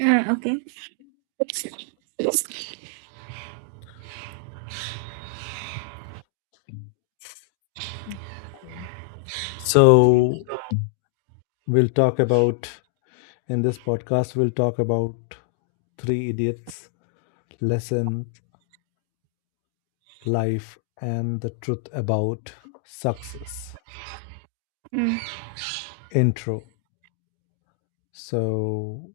Ah, okay. So we'll talk about in this podcast we'll talk about three idiots, lessons, life, and the truth about success. Mm. Intro. So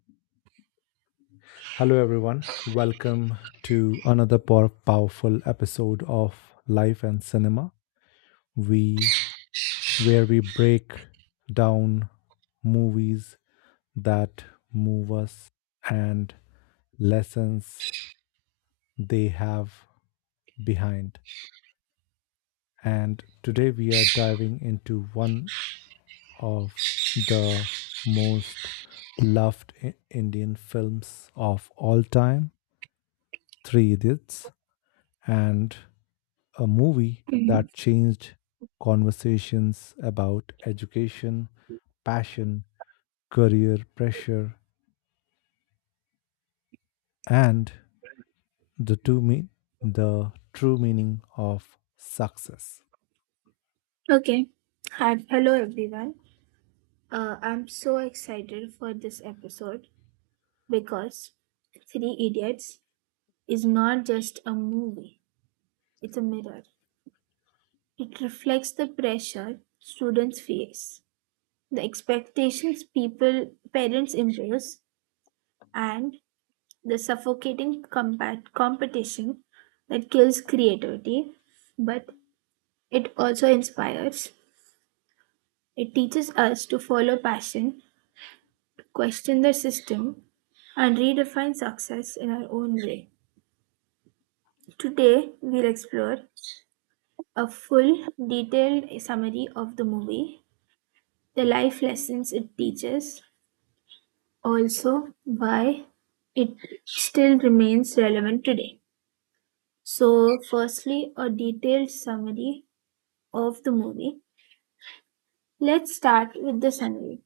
hello everyone. Welcome to another powerful episode of Life and Cinema. We where we break down movies that move us and lessons they have behind. And today we are diving into one of the most loved Indian films of all time, Three Idiots, and a movie Mhm. that changed conversations about education, passion, career pressure, and the two mean the true meaning of success. Okay. Hi, hello everyone. I'm so excited for this episode because Three Idiots is not just a movie, it's a mirror. It reflects the pressure students face, the expectations people parents impose, and the suffocating competition that kills creativity, but it also inspires. It teaches us to follow passion, to question the system, and redefine success in our own way. Today, we'll explore a full, detailed summary of the movie, the life lessons it teaches, also why it still remains relevant today. So, firstly, a detailed summary of the movie. Let's start with the summary.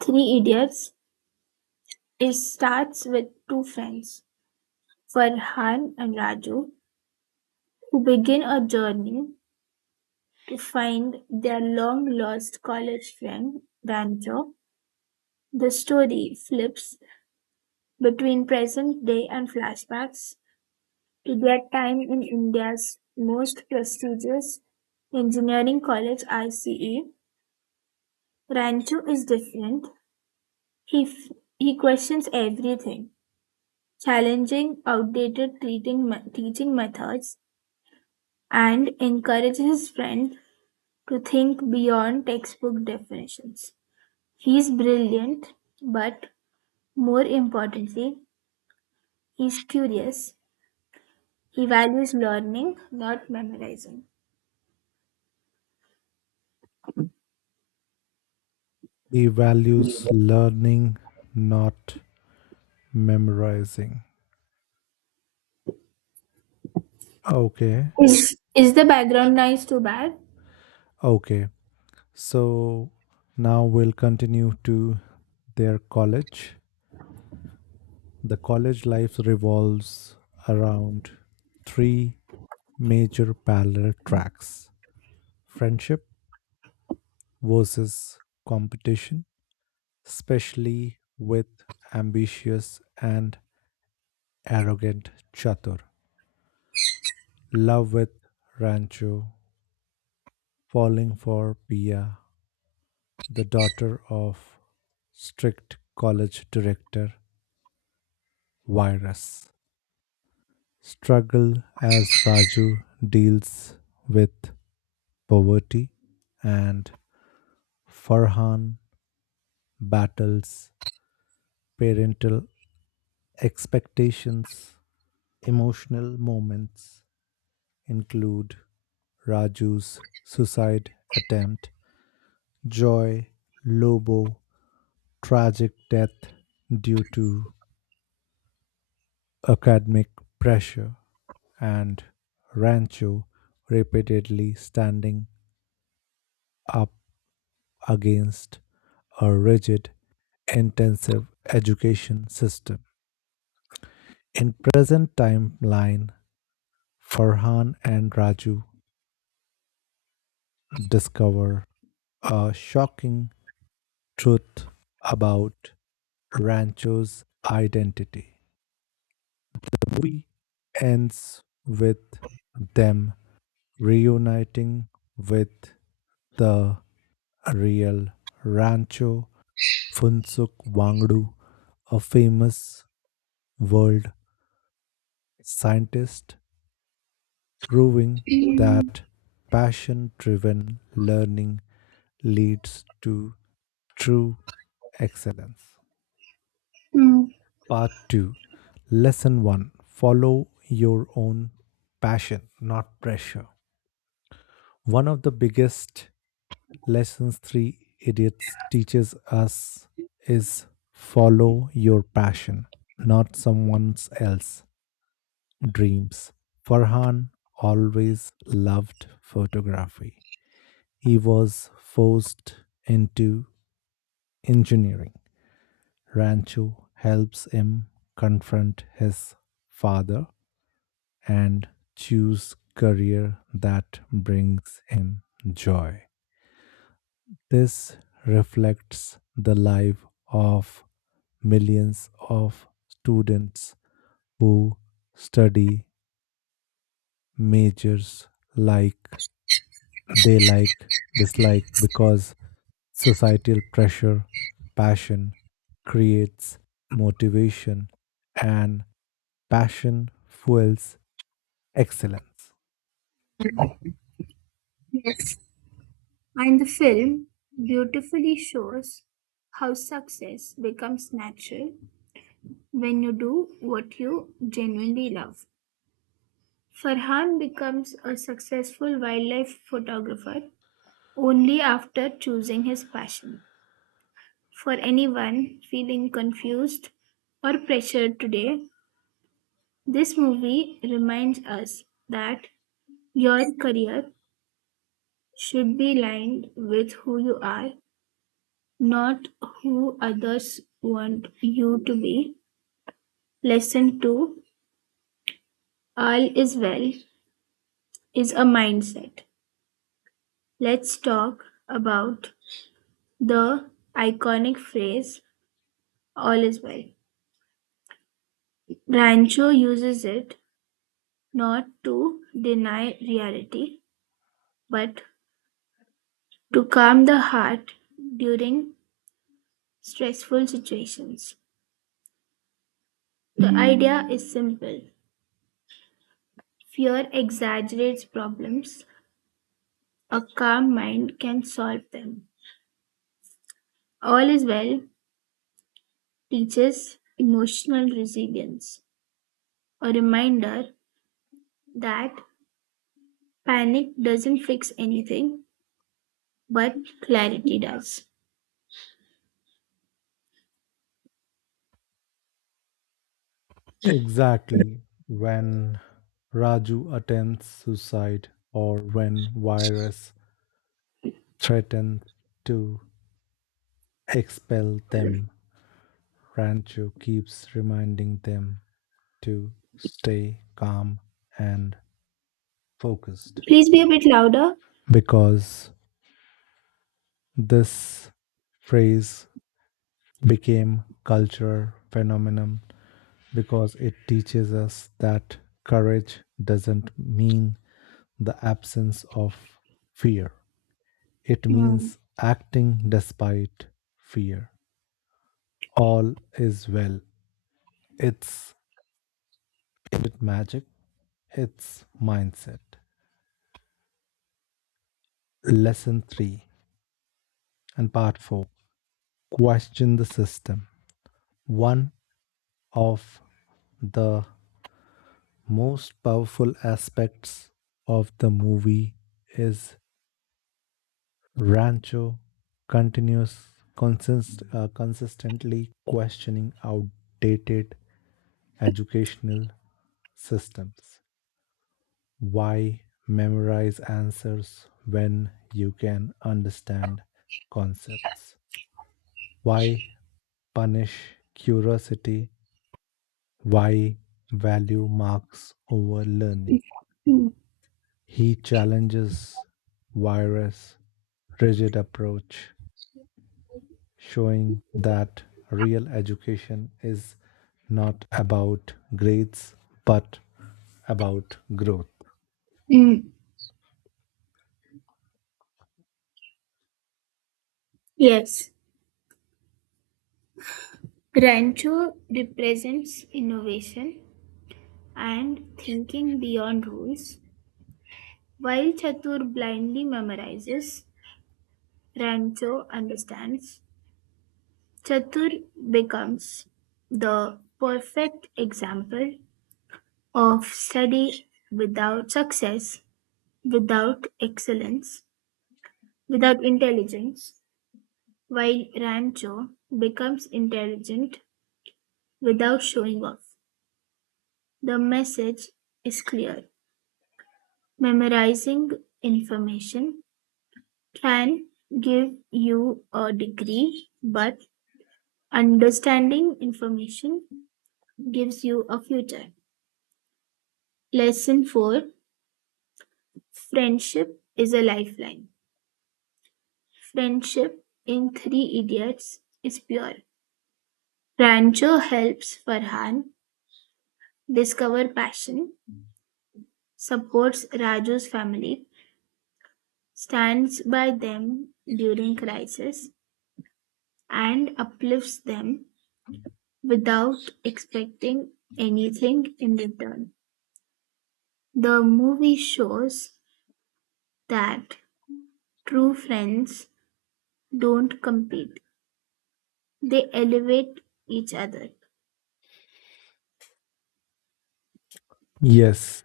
Three Idiots is starts with two friends Farhan and Raju, who begin a journey to find their long lost college friend Rancho. The story flips between present day and flashbacks to their time in India's most prestigious engineering college, ICE. Rancho is different. He, f- he questions everything, challenging outdated teaching methods, and encourages his friend to think beyond textbook definitions. He's brilliant, but more importantly, he's curious. He values learning, not memorizing. He values learning, not memorizing. Okay, Is the background noise too bad? okay. So now we'll continue to their college. The college life revolves around three major parallel tracks: friendship versus competition, especially with ambitious and arrogant Chatur; love, with Rancho falling for Pia, the daughter of strict college director virus; struggle, as Raju deals with poverty and Farhan battles parental expectations. Emotional moments include Raju's suicide attempt, Joy Lobo tragic death due to academic pressure, and Rancho repeatedly standing up against a rigid, intensive education system. In present timeline, Farhan and Raju discover a shocking truth about Rancho's identity. The movie ends with them reuniting with the real Rancho, Funsuk Wangdu, a famous world scientist, proving Mm, that passion driven learning leads to true excellence. Part 2, Lesson 1: Follow your own passion, not pressure. One of the biggest lessons three idiots teaches us is follow your passion, not someone else's dreams. Farhan always loved photography. He was forced into engineering. Rancho helps him confront his father and choose career that brings him joy. This reflects the life of millions of students who study majors like they like, dislike because societal pressure, passion creates motivation, and passion fuels excellence. yes. And the film beautifully shows how success becomes natural when you do what you genuinely love. Farhan becomes a successful wildlife photographer only after choosing his passion. For anyone feeling confused or pressured today, this movie reminds us that your career should be aligned with who you are, not who others want you to be. Lesson 2: all is well is a mindset. Let's talk about the iconic phrase all is well. Rancho uses it not to deny reality, but to calm the heart during stressful situations. The idea is simple. Fear exaggerates problems, a calm mind can solve them. All is well teaches emotional resilience, a reminder that panic doesn't fix anything, but clarity does. Exactly. When Raju attempts suicide or when virus threatened to expel them, Rancho keeps reminding them to stay calm and focused, Please be a bit louder. because this phrase became cultural phenomenon because it teaches us that courage doesn't mean the absence of fear, it Mm. means acting despite fear. All is well, it's, is it magic? Its mindset. Lesson 3 and part 4: Question the system. One of the most powerful aspects of the movie is Rancho continuous consistently questioning outdated educational systems. Why memorize answers when you can understand concepts? Why punish curiosity? Why value marks over learning? Mm. He challenges virus rigid approach, showing that real education is not about grades but about growth. Mm. Yes. Rancho represents innovation and thinking beyond rules. While Chatur blindly memorizes, Rancho understands. Chatur becomes the perfect example of study without success, without excellence, without intelligence, while Rancho becomes intelligent without showing off. The message is clear. Memorizing information can give you a degree, but understanding information gives you a future. Lesson 4: friendship is a lifeline. Friendship in Three Idiots is pure. Rancho helps Farhan discover passion, supports Raju's family, stands by them during crisis, and uplifts them without expecting anything in return. The movie shows that true friends don't compete, they elevate each other. Yes,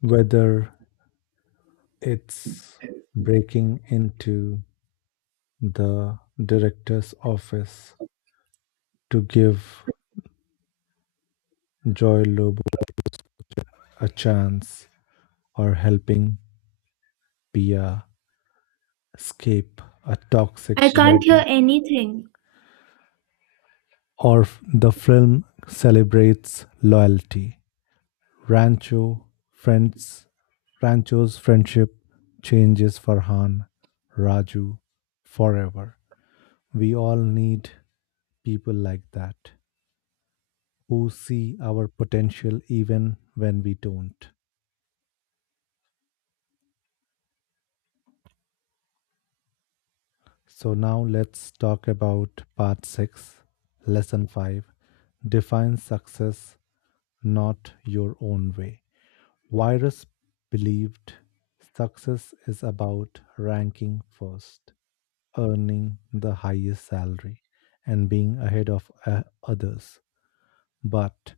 whether it's breaking into the director's office to give Joy Lobo a chance or helping Pia escape a toxic I can't hear wedding. anything. The film celebrates loyalty. Rancho friends Rancho's friendship changes Farhan, Raju forever. We all need people like that who see our potential even when we don't. So now let's talk about part 6, lesson 5: Define success not your own way. Virus believed success is about ranking first, earning the highest salary, and being ahead of others. But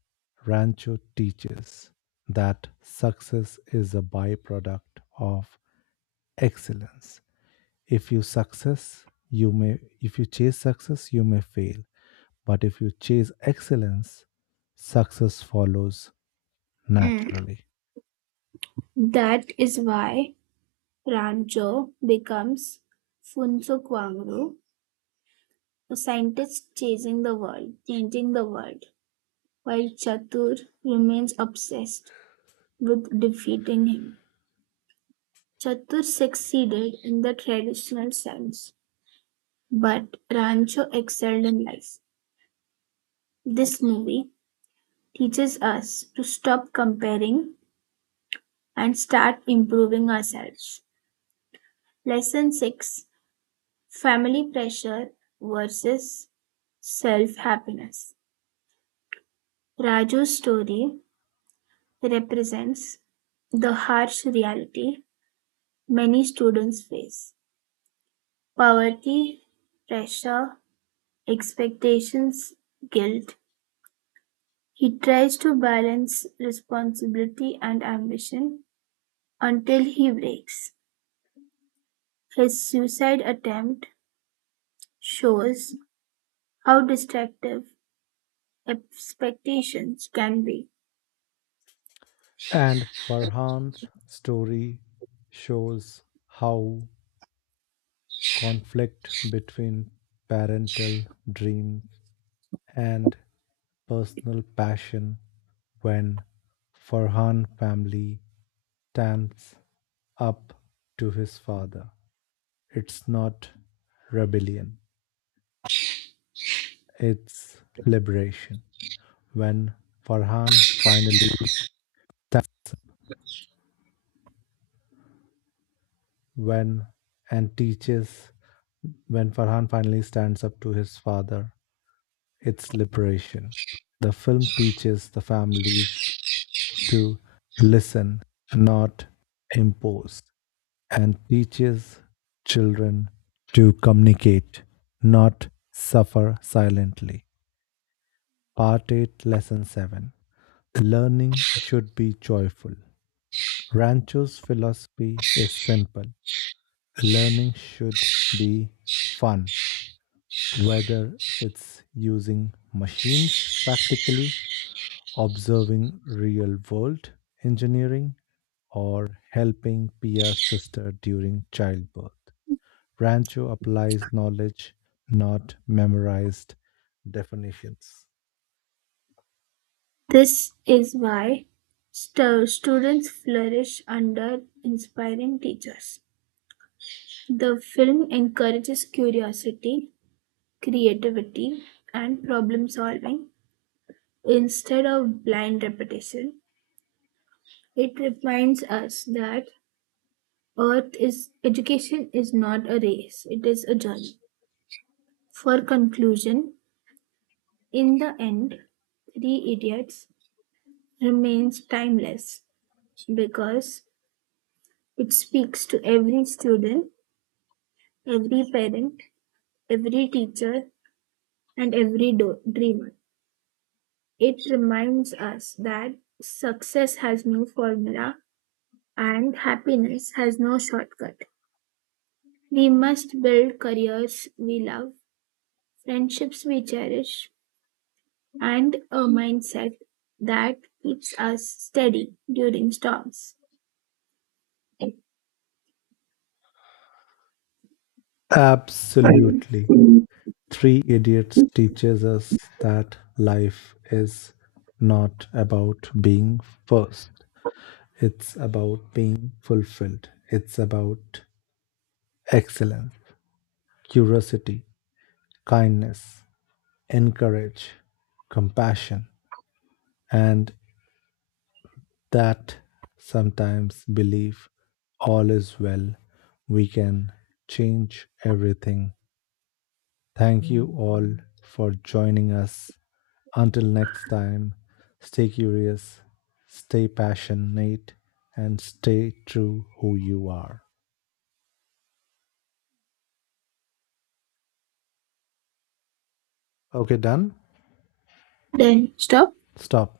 Rancho teaches that success is a byproduct of excellence. If you success you may if you chase success you may fail, but if you chase excellence success follows Mm. naturally. That is why Rancho becomes Funso Kwangru, a scientist chasing the world, changing the world, while Chatur remains obsessed with defeating him. Chatur succeeded in the traditional sense, but Rancho excelled in life. This movie teaches us to stop comparing and start improving ourselves. Lesson 6: family pressure versus self happiness. Raju's story represents the harsh reality many students face: poverty, pressure, expectations, guilt. He tries to balance responsibility and ambition until he breaks. His suicide attempt shows how destructive expectations can be. And farhan's story shows how conflict between parental dreams and personal passion. When farhan family stands up to his father, it's not rebellion, it's liberation. When Farhan finally when and teaches when Farhan finally stands up to his father, it's liberation. The film teaches the families to listen, not impose, and teaches children to communicate, not suffer silently. Part 8, Lesson 7: Learning should be joyful. Rancho's philosophy is simple: learning should be fun, whether it's using machines practically, observing real world engineering, or helping Pia's sister during childbirth. Rancho applies knowledge, not memorized definitions. This is why students flourish under inspiring teachers. The film encourages curiosity, creativity, and problem solving instead of blind repetition. It reminds us that Earth is education is not a race, it is a journey. For conclusion, in the end, Three Idiots remains timeless because it speaks to every student, every parent, every teacher, and every dreamer. It reminds us that success has no formula and happiness has no shortcut. We must build careers we love, friendships we cherish, and a mindset that keeps us steady during storms. Absolutely. Three Idiots teaches us that life is not about being first, it's about being fulfilled, it's about excellence, curiosity, kindness, encourage, compassion, and that sometimes believe all is well, we can change everything. Thank you all for joining us. Until next time, stay curious, stay passionate, and stay true who you are. Okay, done? Then stop. Stop.